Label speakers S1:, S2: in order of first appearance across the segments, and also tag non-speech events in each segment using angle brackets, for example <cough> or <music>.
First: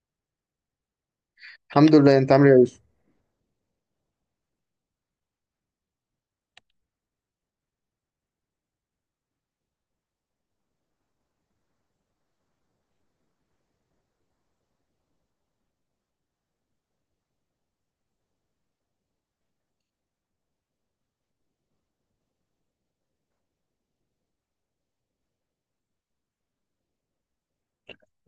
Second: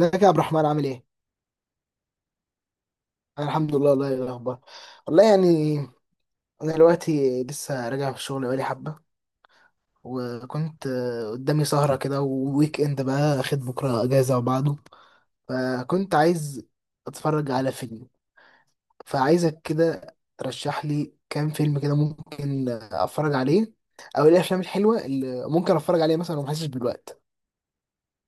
S1: ازيك يا عبد الرحمن، عامل ايه؟
S2: الحمد لله، انت عامل ايه يا يوسف؟
S1: انا الحمد لله. والله ايه الاخبار؟ والله يعني انا دلوقتي لسه راجع من الشغل بقالي حبه، وكنت قدامي سهره كده، وويك اند، بقى اخد بكره اجازه وبعده. فكنت عايز اتفرج على فيلم، فعايزك كده ترشح لي كام فيلم كده ممكن اتفرج عليه، او ايه الافلام الحلوه اللي ممكن اتفرج عليها مثلا وما احسش بالوقت.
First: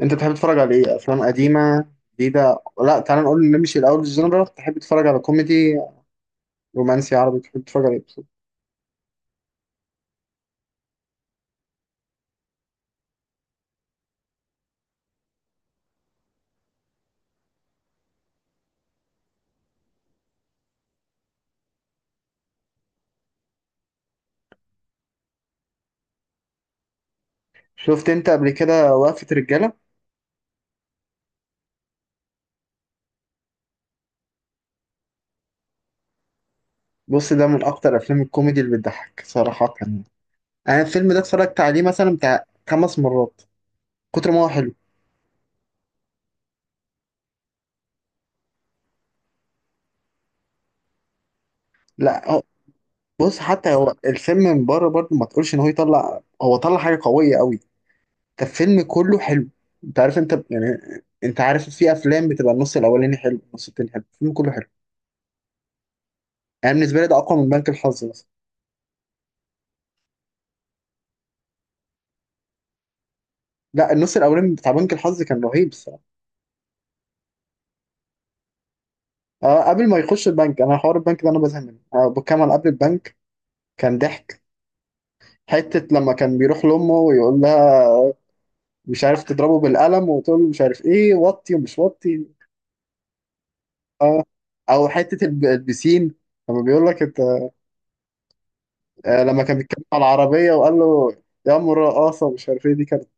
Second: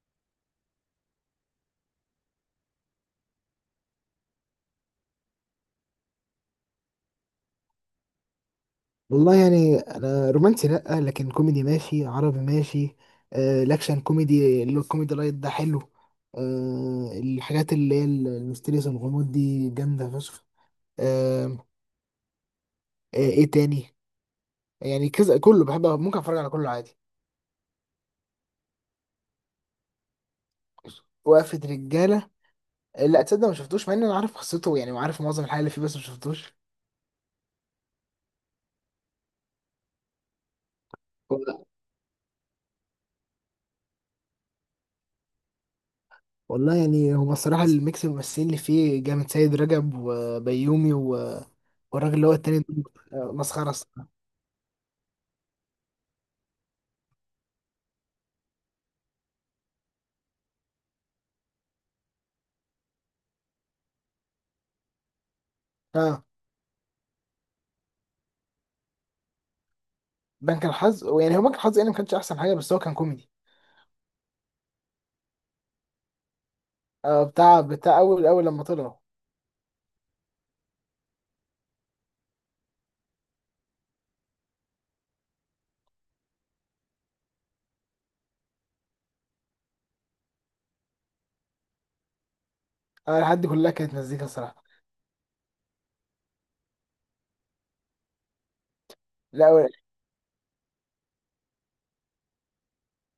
S2: انت بتحب تتفرج على ايه؟ افلام قديمه، جديده؟ لا، تعال نقول نمشي الاول الجنرال. تحب تتفرج على كوميدي، رومانسي، عربي؟ تحب تتفرج على ايه بالظبط؟
S1: والله يعني انا رومانسي لا، لكن كوميدي ماشي، عربي ماشي. الاكشن كوميدي، اللي هو الكوميدي لايت ده، حلو. الحاجات اللي هي الميستيريس، الغموض دي، جامده فشخ. آه ايه تاني؟ يعني كذا كله بحب، ممكن اتفرج على كله عادي.
S2: شفت انت قبل كده وقفه رجاله؟
S1: وقفة رجالة؟ آه، لا تصدق ما شفتوش، مع ان انا عارف قصته يعني وعارف معظم الحاجة اللي فيه، بس ما شفتوش.
S2: بص، ده من اكتر افلام الكوميدي اللي بتضحك صراحه يعني. انا الفيلم ده اتفرجت
S1: ولا-
S2: عليه مثلا بتاع خمس مرات، كتر ما هو حلو.
S1: والله يعني هو الصراحة الميكس الممثلين اللي فيه جامد، سيد رجب وبيومي والراجل اللي
S2: لا
S1: هو
S2: هو-
S1: التاني ده،
S2: بص،
S1: مسخرة
S2: حتى هو
S1: الصراحة.
S2: الفيلم من بره برضه ما تقولش ان هو يطلع، هو طلع حاجه قويه قوي، كان فيلم كله حلو. انت عارف انت يعني، انت عارف في افلام بتبقى النص الاولاني حلو، النص التاني حلو، الفيلم كله حلو. انا بالنسبه لي ده اقوى من بنك الحظ مثلا.
S1: بنك الحظ، يعني هو بنك الحظ يعني ما كانش احسن حاجه، بس هو كان كوميدي.
S2: لا، النص الاولاني بتاع بنك الحظ كان رهيب الصراحه.
S1: بتاع اول اول لما طلعوا،
S2: آه، قبل ما يخش البنك، انا حوار البنك ده انا بزهق منه، آه بكمل قبل البنك. كان ضحك حته لما كان بيروح لامه ويقول لها، مش عارف، تضربه بالقلم وتقول له مش عارف ايه، وطي ومش وطي.
S1: انا لحد كلها كانت
S2: اه،
S1: مزيكا الصراحه.
S2: او حته البسين لما بيقول لك انت. آه، لما كان
S1: لا.
S2: بيتكلم على العربيه وقال له يا ام الرقاصه مش عارف ايه، دي كانت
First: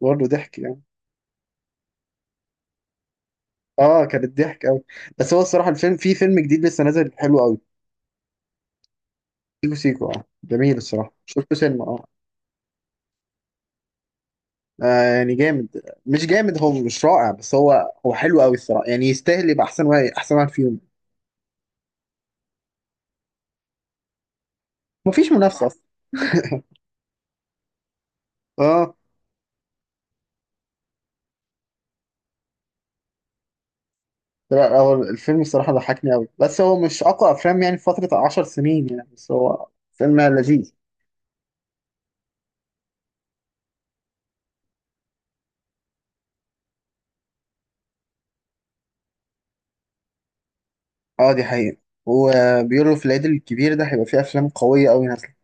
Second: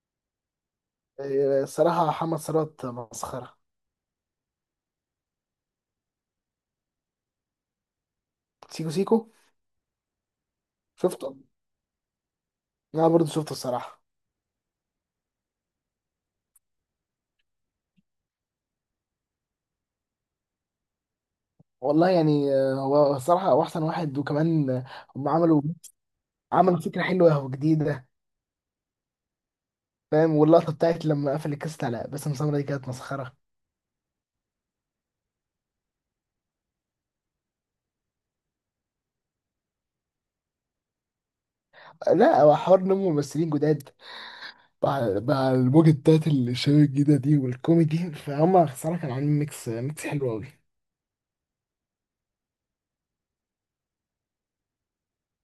S2: برضه ضحك يعني.
S1: آه، الصراحه محمد ثروت مسخره.
S2: اه، كانت ضحك قوي. بس هو الصراحه الفيلم، في فيلم جديد لسه نازل حلو قوي،
S1: سيكو سيكو؟
S2: سيكو سيكو. اه جميل الصراحه،
S1: شفته.
S2: شفته سينما، اه.
S1: انا برضو شفته الصراحه.
S2: يعني جامد مش جامد، هو مش رائع بس هو حلو قوي الصراحه يعني. يستاهل يبقى احسن واحد، احسن واحد فيهم.
S1: والله يعني هو الصراحه، هو احسن واحد، وكمان هم
S2: مفيش
S1: عملوا
S2: منافسه اصلا.
S1: عملوا فكره حلوه وجديده،
S2: اه.
S1: فاهم؟ واللقطه بتاعت لما قفل الكاست على باسم سمرة دي كانت مسخره.
S2: لا هو الفيلم الصراحه ضحكني قوي، بس هو مش اقوى افلام يعني في فتره 10 سنين يعني. بس هو فيلم لذيذ.
S1: لا، هو حوار نمو ممثلين جداد، مع الموجة بتاعت الشباب الجديدة دي، والكوميدي، فهم صراحة كانوا عاملين ميكس ميكس حلو أوي.
S2: اه، دي حقيقه. وبيقولوا في العيد الكبير ده هيبقى فيه افلام قويه قوي نازله.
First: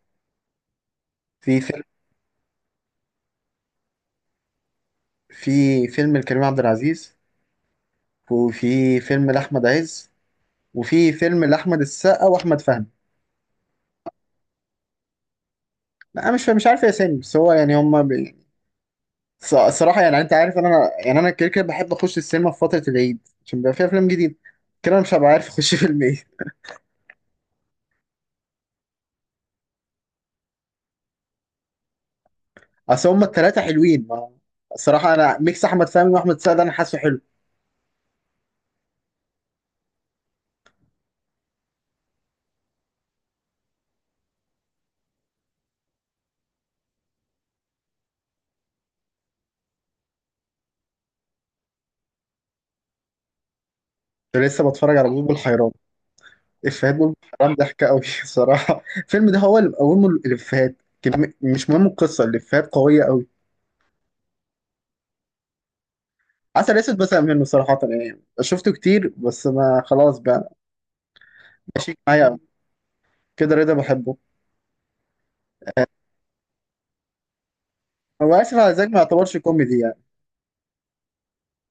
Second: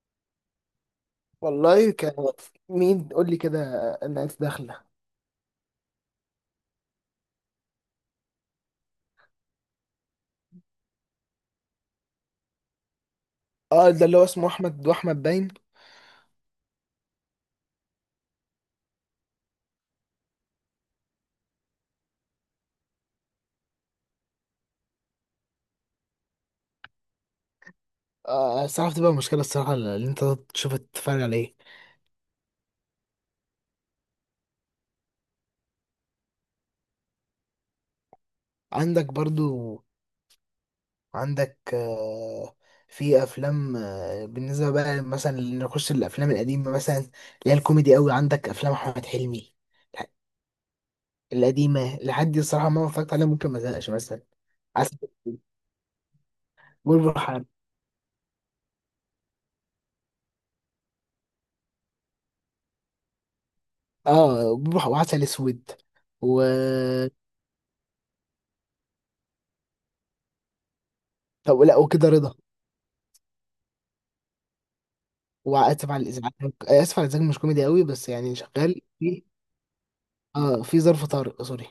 S2: في فيلم
S1: والله كان، مين قول لي كده، الناس داخله.
S2: في فيلم لكريم عبد العزيز، وفي فيلم لأحمد عز، وفي فيلم لأحمد السقا وأحمد فهمي.
S1: اه، ده اللي هو اسمه أحمد وأحمد باين.
S2: لا أنا مش عارف يا اسامي، بس هو يعني هما بي... صراحة يعني أنت عارف، أنا يعني أنا كده كده بحب أخش السينما في فترة العيد، عشان بيبقى فيها أفلام جديدة. كده أنا مش هبقى عارف أخش <laughs> فيلم إيه.
S1: الصراحة بتبقى مشكلة الصراحة اللي أنت تشوف تتفرج على إيه.
S2: أصل هما التلاتة حلوين، ما... الصراحة أنا ميكس أحمد فهمي وأحمد السقا ده أنا حاسه حلو.
S1: عندك برضو، عندك، في أفلام، بالنسبة بقى مثلا نخش الأفلام القديمة، مثلا اللي هي الكوميدي أوي، عندك أفلام أحمد حلمي القديمة، لحد دي الصراحة ما اتفرجت عليها، ممكن ما زهقش مثلا.
S2: كنت لسه بتفرج على بلبل حيران، إفيهات بلبل
S1: بوبوحة.
S2: حيران ضحكة أوي. <laughs> الصراحة الفيلم ده هو اللي مقومه الإفيهات. مش مهم القصة، الإفيهات قوية أوي.
S1: اه، بوبوحة وعسل اسود. و
S2: عسل اسود بزهق منه صراحة، يعني شفته كتير بس ما خلاص بقى.
S1: طب لا،
S2: ماشي
S1: وكده
S2: معايا
S1: رضا.
S2: أوي. كده رضا بحبه.
S1: واسف على الازعاج اسف على الازعاج مش كوميدي قوي بس
S2: هو
S1: يعني
S2: آسف على
S1: شغال،
S2: الإزعاج ما
S1: في
S2: يعتبرش كوميدي يعني.
S1: اه في ظرف طارق سوري.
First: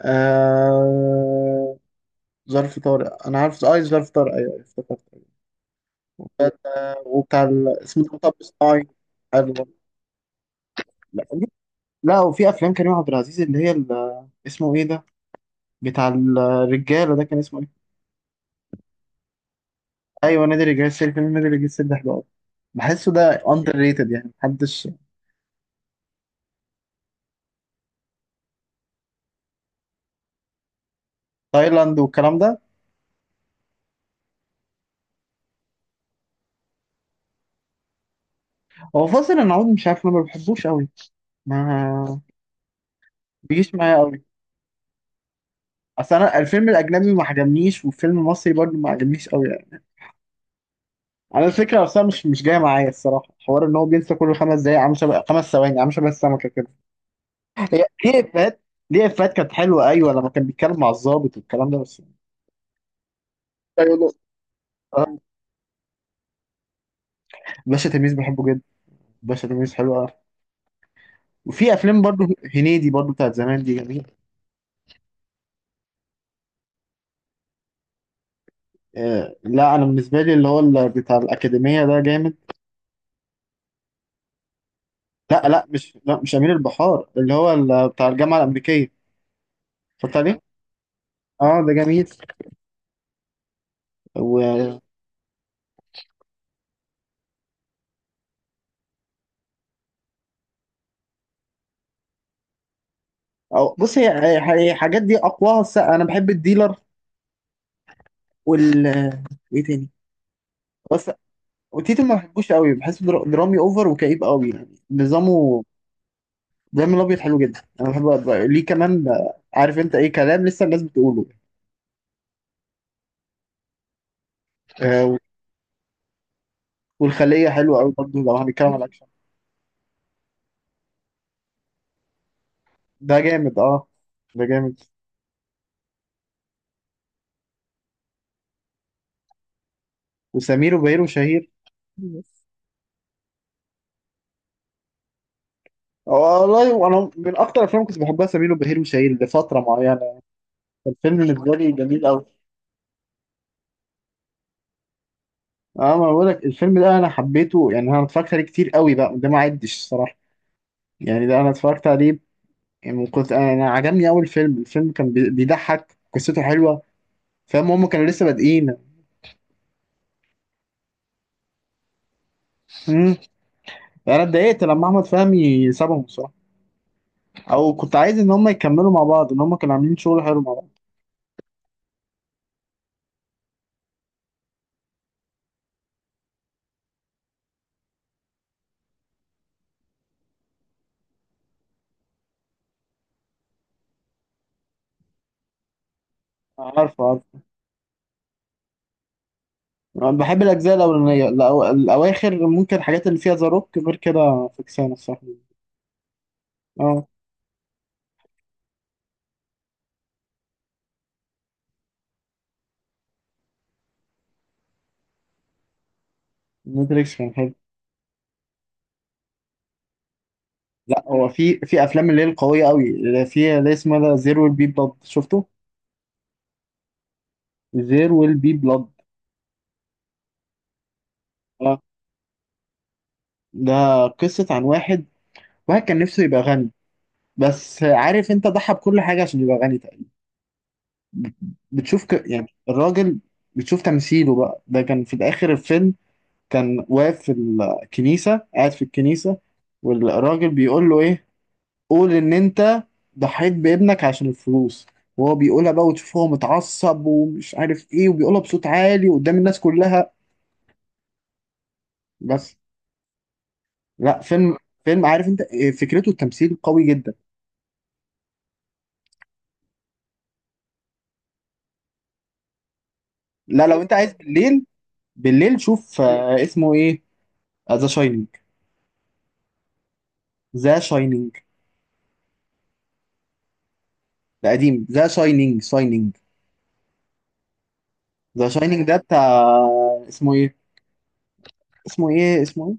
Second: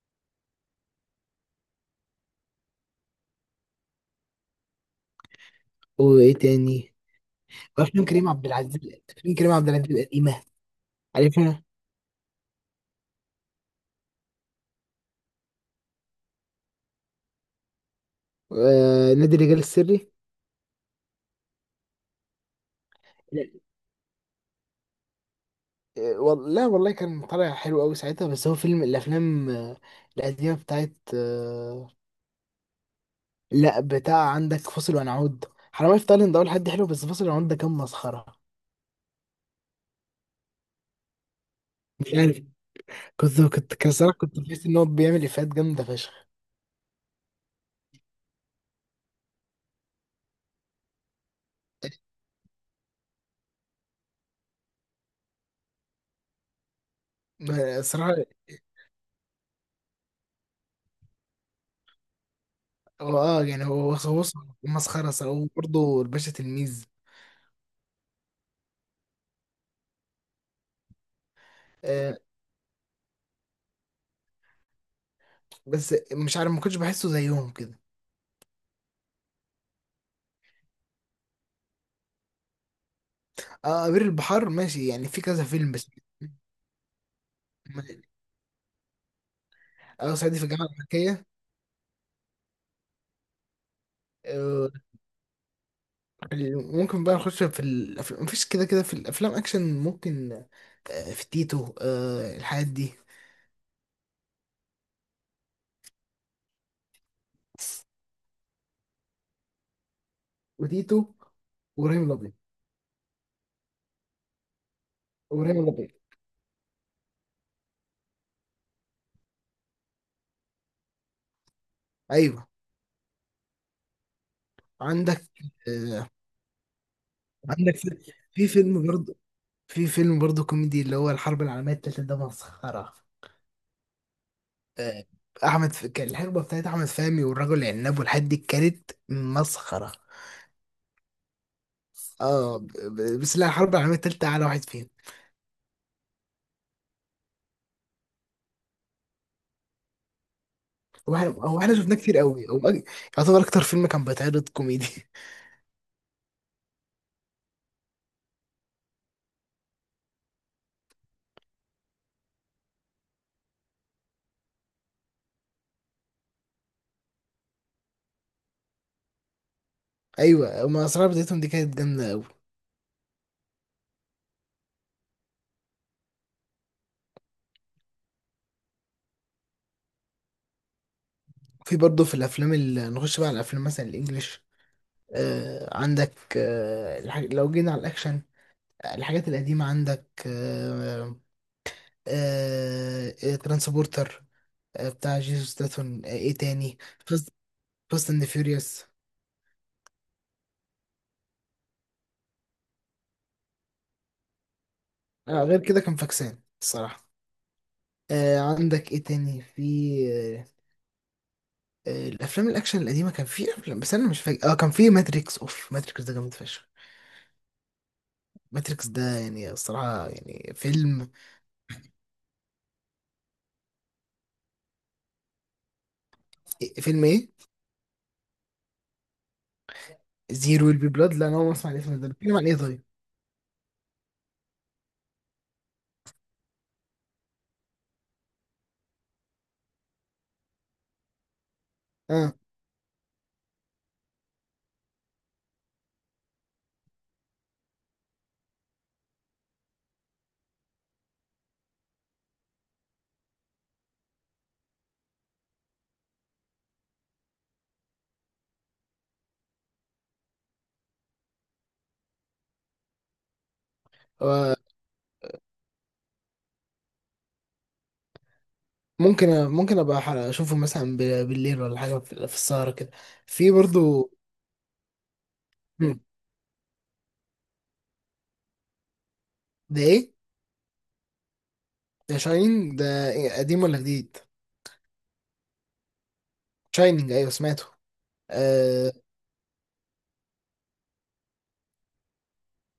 S2: آه... ظرف طارق أنا عارف أي ظرف طارق، أيوه أيوه افتكرت.
S1: وايه تاني؟
S2: آه، وبتاع ال... اسمه
S1: وافلام
S2: ده
S1: كريم
S2: مطب
S1: عبد العزيز
S2: صناعي.
S1: افلام كريم
S2: حلو.
S1: عبد العزيز القديمه،
S2: لا،
S1: عارفها؟
S2: وفي أفلام كريم عبد العزيز اللي هي ال... اسمه إيه ده، بتاع الرجالة ده كان اسمه إيه؟
S1: آه، نادي الرجال السري.
S2: أيوه، نادي الرجال السري. فيلم نادي الرجال السري ده حلو أوي. بحسه ده
S1: لا،
S2: أندر ريتد، يعني محدش.
S1: لا والله كان طالع حلو قوي ساعتها، بس هو فيلم الافلام القديمه بتاعت
S2: تايلاند والكلام ده.
S1: لا، بتاع عندك فاصل ونعود. حرامية في تايلاند ده اول حد حلو، بس فاصل ونعود ده كان مسخره.
S2: هو فاصل العود مش عارف، انا ما بحبوش قوي،
S1: مش
S2: ما
S1: عارف، كنت
S2: بيجيش
S1: كنت كان
S2: معايا
S1: الصراحة
S2: قوي.
S1: كنت بحس إن هو بيعمل إفيهات جامدة
S2: اصل
S1: فشخ.
S2: انا الفيلم الاجنبي ما عجبنيش، والفيلم المصري برضه ما عجبنيش قوي يعني. انا الفكره اصلا مش جايه معايا الصراحه، حوار ان هو بينسى كل خمس دقايق، عامل شبه خمس ثواني، عامل شبه السمكه كده. هي
S1: الصراحة
S2: ليه افيهات؟ ليه افيهات كانت حلوه، ايوه لما كان بيتكلم مع الضابط والكلام ده بس.
S1: هو أه يعني هو
S2: ايوه. لا.
S1: هو مسخرة
S2: آه.
S1: صراحة. وبرضه الباشا تلميذ.
S2: باشا تلميذ بحبه جدا، باشا تلميذ حلو قوي. وفي افلام
S1: آه،
S2: برضه هنيدي برضه بتاعت زمان دي جميله.
S1: بس مش عارف ما كنتش بحسه زيهم كده.
S2: آه، لا انا بالنسبه لي اللي هو ال- بتاع الاكاديميه ده جامد.
S1: أه، أمير البحار ماشي يعني، في كذا
S2: لا لا
S1: فيلم بس.
S2: مش، لا مش امير البحار، اللي هو
S1: ما-
S2: ال- بتاع الجامعه الامريكيه.
S1: أه،
S2: اتفرجت
S1: صعيدي
S2: عليه.
S1: في الجامعة الأمريكية.
S2: اه ده جميل.
S1: آه
S2: و،
S1: ممكن بقى نخش في الأفلام، مفيش كده كده في الأفلام أكشن ممكن، في تيتو، الحاجات دي.
S2: بص، الحاجات دي اقواها الس- انا بحب الديلر وال، ايه تاني
S1: وتيتو،
S2: بس.
S1: وإبراهيم
S2: وتيتو ما
S1: الأبيض،
S2: بحبوش قوي، بحسه در- درامي اوفر وكئيب قوي يعني
S1: وإبراهيم
S2: نظامه.
S1: الأبيض
S2: دايما الابيض حلو جدا، انا بحب أبقى- ليه كمان، عارف انت ايه كلام لسه الناس بتقوله.
S1: أيوه.
S2: آه،
S1: عندك آه،
S2: والخليه
S1: عندك
S2: حلوه
S1: في
S2: قوي برضه لو
S1: في
S2: هنتكلم على
S1: فيلم
S2: الاكشن.
S1: برضه، في فيلم برضه كوميدي اللي هو الحرب العالمية التالتة، ده مسخرة.
S2: ده جامد، اه ده جامد.
S1: آه، كان الحقبة بتاعت أحمد فهمي والرجل العناب والحاجات دي كانت مسخرة.
S2: وسمير وبهير وشهير.
S1: بس لا، الحرب العالمية التالتة أعلى واحد فيهم.
S2: والله وانا من اكتر الافلام كنت بحبها سمير وبهير وشهير لفتره معينه،
S1: هو
S2: الفيلم
S1: إحنا
S2: بالنسبه
S1: هو
S2: لي
S1: إحنا شفناه
S2: جميل
S1: كتير
S2: قوي.
S1: قوي، يعتبر أكتر فيلم كان بيتعرض كوميدي. <laughs>
S2: اه ما بقول لك، الفيلم ده انا حبيته يعني، انا اتفرجت عليه كتير قوي بقى ده، ما عدش الصراحه يعني. ده انا اتفرجت عليه يعني. كنت انا، أنا عجبني اول فيلم، الفيلم كان بي- بيضحك، قصته حلوه. فاهم هم كانوا لسه بادئين.
S1: أيوة، هما أسرار بدايتهم دي كانت جامدة قوي.
S2: امم انا اتضايقت لما احمد فهمي سابهم الصراحه، او كنت عايز ان هم يكملوا مع بعض، ان هم كانوا عاملين شغل حلو مع بعض.
S1: في برضه في الأفلام اللي نخش بقى على الأفلام، مثلا الإنجليش، عندك، لو جينا على الأكشن، الحاجات القديمة عندك، ترانسبورتر، بتاع جيسوس ستاثام. ايه تاني؟
S2: عارف.
S1: فاست فاست اند فيوريوس.
S2: أنا بحب الأجزاء الأولانية، الأو- الأواخر ممكن الحاجات اللي فيها ذا روك، غير كده فكسانة الصراحة.
S1: غير كده كان فاكسان الصراحة.
S2: اه.
S1: عندك ايه تاني في، آه الافلام الاكشن القديمة كان في افلام بس انا مش فاكر. اه كان في ماتريكس، اوف ماتريكس ده جامد فشخ.
S2: ماتريكس كان حلو.
S1: ماتريكس ده يعني الصراحة يعني
S2: لا
S1: فيلم.
S2: هو في أفلام اللي هي القوية أوي اللي فيها اللي اسمها ده زير ويل بي بلاد، شفته؟
S1: فيلم ايه؟
S2: زير ويل بي بلاد،
S1: زيرو ويل بي بلاد؟ لا، انا اول مرة اسمع
S2: اه.
S1: الاسم ده، بيتكلم عن ايه طيب؟
S2: ده قصة عن واحد، كان نفسه يبقى غني، بس عارف انت ضحى بكل حاجة عشان يبقى غني تقريبا. بتشوف ك...
S1: اه.
S2: يعني الراجل، بتشوف تمثيله بقى، ده كان في الآخر الفيلم، كان واقف في الكنيسة، قاعد في الكنيسة، والراجل بيقول له ايه، قول ان انت ضحيت بابنك عشان الفلوس، وهو بيقولها بقى، وتشوفه هو متعصب ومش عارف ايه، وبيقولها بصوت عالي قدام الناس كلها. بس. لا،
S1: آه،
S2: فيلم عارف انت إيه، فكرته التمثيل قوي جدا.
S1: ممكن ابقى اشوفه مثلا، بالليل ولا حاجة، في السهرة كده. في
S2: لا لو انت
S1: برضو.
S2: عايز بالليل، بالليل شوف، اسمه ايه، ذا شاينينج.
S1: ده ايه؟
S2: ذا شاينينج
S1: ده شاينين ده. إيه؟ قديم ولا جديد؟
S2: ده قديم، ذا شاينينج، شاينينج،
S1: شاينينج؟ ايوه سمعته.
S2: ذا شاينينج
S1: آه...
S2: ده بتاع، اسمه ايه، اسمه ايه، اسمه ايه،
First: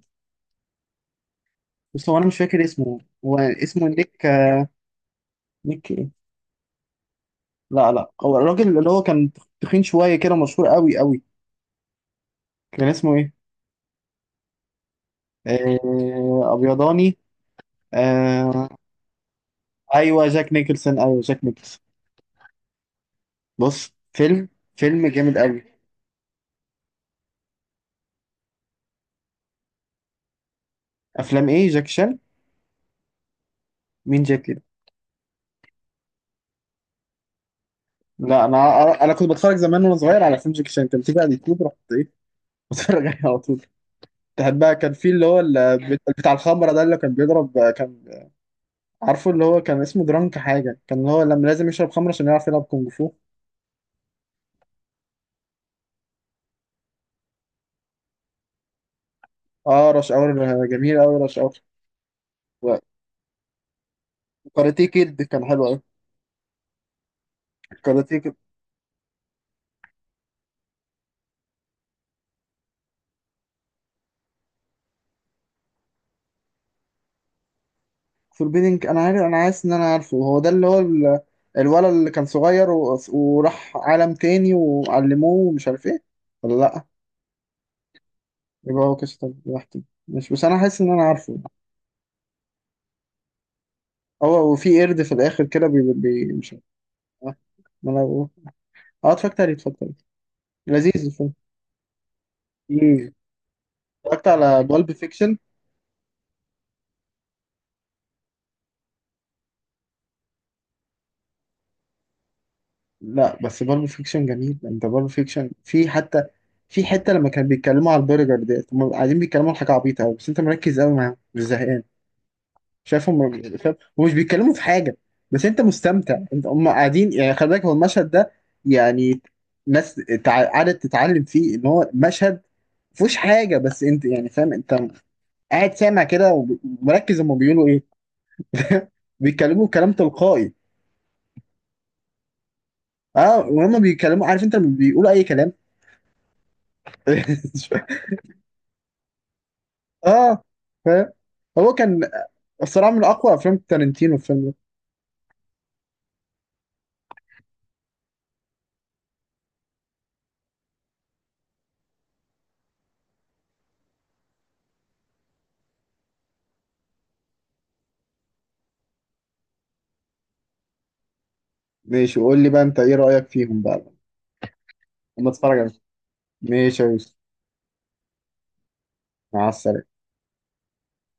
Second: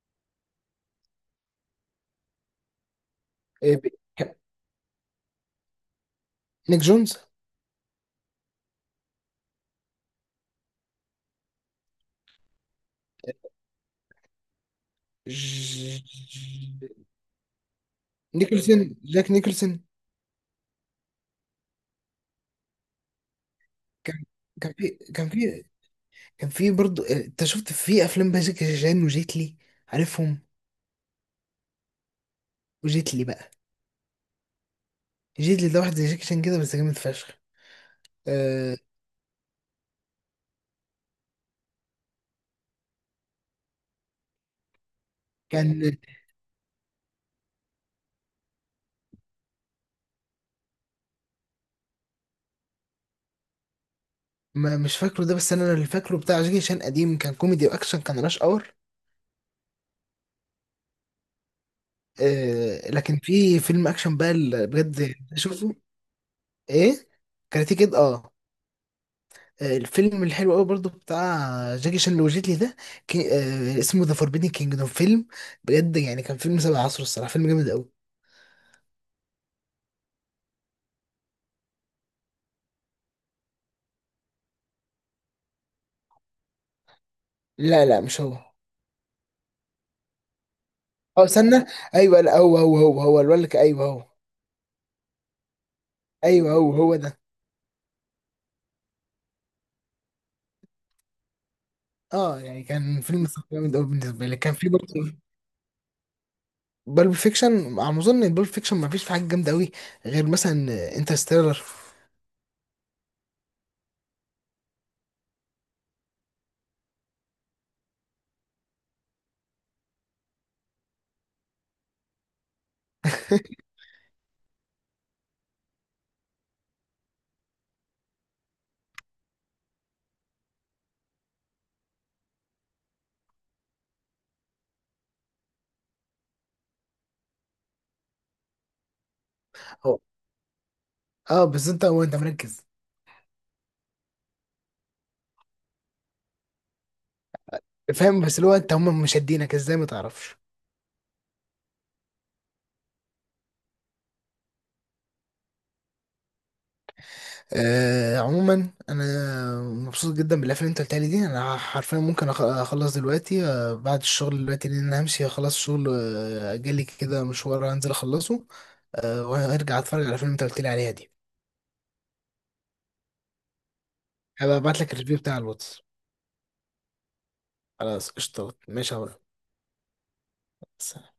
S2: بس هو انا مش فاكر اسمه، هو
S1: إيه
S2: اسمه
S1: ب-
S2: نيك،
S1: ك-
S2: نيك إيه؟
S1: نيك جونز؟
S2: لا لا، هو الراجل اللي هو كان تخين شوية كده، مشهور قوي قوي، كان اسمه ايه؟
S1: ج-
S2: أبيضاني. آه.
S1: نيكلسون، جاك نيكلسون.
S2: أيوه جاك نيكلسون، أيوه جاك نيكلسون. بص
S1: كان
S2: فيلم،
S1: كان في
S2: فيلم
S1: كان
S2: جامد قوي.
S1: في كان في برضه انت شفت في افلام بقى جاكي شان وجيتلي؟ عارفهم.
S2: أفلام ايه جاك شان؟
S1: وجيتلي بقى،
S2: مين جاك كده؟
S1: جيتلي ده واحد زي جاكي شان كده بس جامد فشخ.
S2: لا
S1: آه...
S2: أنا، أنا كنت بتفرج زمان وأنا صغير على فيلم جاك شان، كان بتيجي على اليوتيوب، رحت ايه <laughs> بتفرج عليه على طول. تحب بقى كان في اللي هو
S1: كان
S2: ال- بتاع الخمرة ده اللي كان بيضرب، كان عارفه اللي هو كان اسمه درانك حاجة، كان اللي هو لما لازم يشرب خمرة عشان يعرف يلعب كونج فو.
S1: ما مش فاكره ده، بس انا اللي فاكره بتاع جاكي شان قديم كان كوميدي واكشن، كان راش اور.
S2: اه، رش اور، جميل قوي رش اور.
S1: لكن في فيلم اكشن بقى، اللي
S2: وكاراتيه
S1: بجد
S2: كيد كان حلو
S1: شوفه
S2: قوي.
S1: ايه؟ كاراتيه كيد،
S2: كاراتيه
S1: اه.
S2: كيد.
S1: الفيلم الحلو قوي برضو بتاع جاكي شان اللي وجيت لي ده، كي... اسمه ذا فوربيدن كينجدوم. فيلم بجد يعني كان فيلم 7 عصر الصراحه، فيلم جامد قوي.
S2: فوربيدنج انا عارف، انا عايز ان انا عارفه، هو ده اللي هو ال- الولد اللي كان صغير و... وراح عالم تاني وعلموه ومش عارف ايه؟ ولا لا،
S1: لا لا، مش هو.
S2: يبقى هو كسر لوحدي مش، بس انا حاسس ان انا
S1: اه،
S2: عارفه.
S1: استنى. ايوه لا، هو هو الولد، ايوه هو.
S2: هو وفي قرد في الاخر كده بي... بي...
S1: ايوه
S2: مش عارف،
S1: هو ده.
S2: اه، ما أنا بقول. اتفرجت عليه، اتفرجت عليه، لذيذ الفيلم.
S1: اه يعني كان
S2: مم.
S1: فيلم الصراحة جامد قوي
S2: اتفرجت
S1: بالنسبه لي. كان
S2: على
S1: في
S2: بالب
S1: برضه
S2: فيكشن.
S1: بالب فيكشن، على ما اظن ان بالب فيكشن ما فيش في حاجه جامده قوي غير مثلا انترستيلر.
S2: لا بس بالب فيكشن جميل، انت بالب فيكشن في حتى، في حته لما كانوا بيتكلموا على البرجر ديت، هم قاعدين بيتكلموا على حاجه عبيطه قوي، بس انت مركز قوي معاهم مش زهقان. شايفهم
S1: <laughs>
S2: شايف، ومش بيتكلموا في حاجه، بس انت مستمتع. انت هم قاعدين يعني، خلي بالك هو المشهد ده يعني، ناس تع- قعدت تتعلم فيه ان هو مشهد مفهوش حاجه، بس انت يعني فاهم، انت قاعد سامع كده وب- ومركز هم بيقولوا ايه. <laughs> بيتكلموا كلام تلقائي.
S1: اه، بس انت انت مركز.
S2: اه، وهم بيتكلموا عارف انت لما بيقولوا اي كلام. <laughs>
S1: فاهم؟ بس اللي هو انت هم مشدينك ازاي ما تعرفش.
S2: اه فاهم. هو كان الصراحه من اقوى افلام تارنتينو الفيلم ده.
S1: عموما انا مبسوط جدا بالافلام اللي انت قلتها لي دي. انا حرفيا ممكن اخلص دلوقتي بعد الشغل دلوقتي، لان انا همشي اخلص الشغل، جالي كده مشوار هنزل اخلصه، وهرجع اتفرج على الافلام اللي انت قلت لي عليها دي،
S2: ماشي، وقول لي بقى انت ايه رايك فيهم بقى
S1: هبقى ابعت لك الريفيو
S2: لما
S1: بتاع
S2: اتفرج عليهم.
S1: الواتس.
S2: ماشي يا يوسف،
S1: خلاص قشطة، ماشي يا
S2: مع السلامه
S1: عمرو.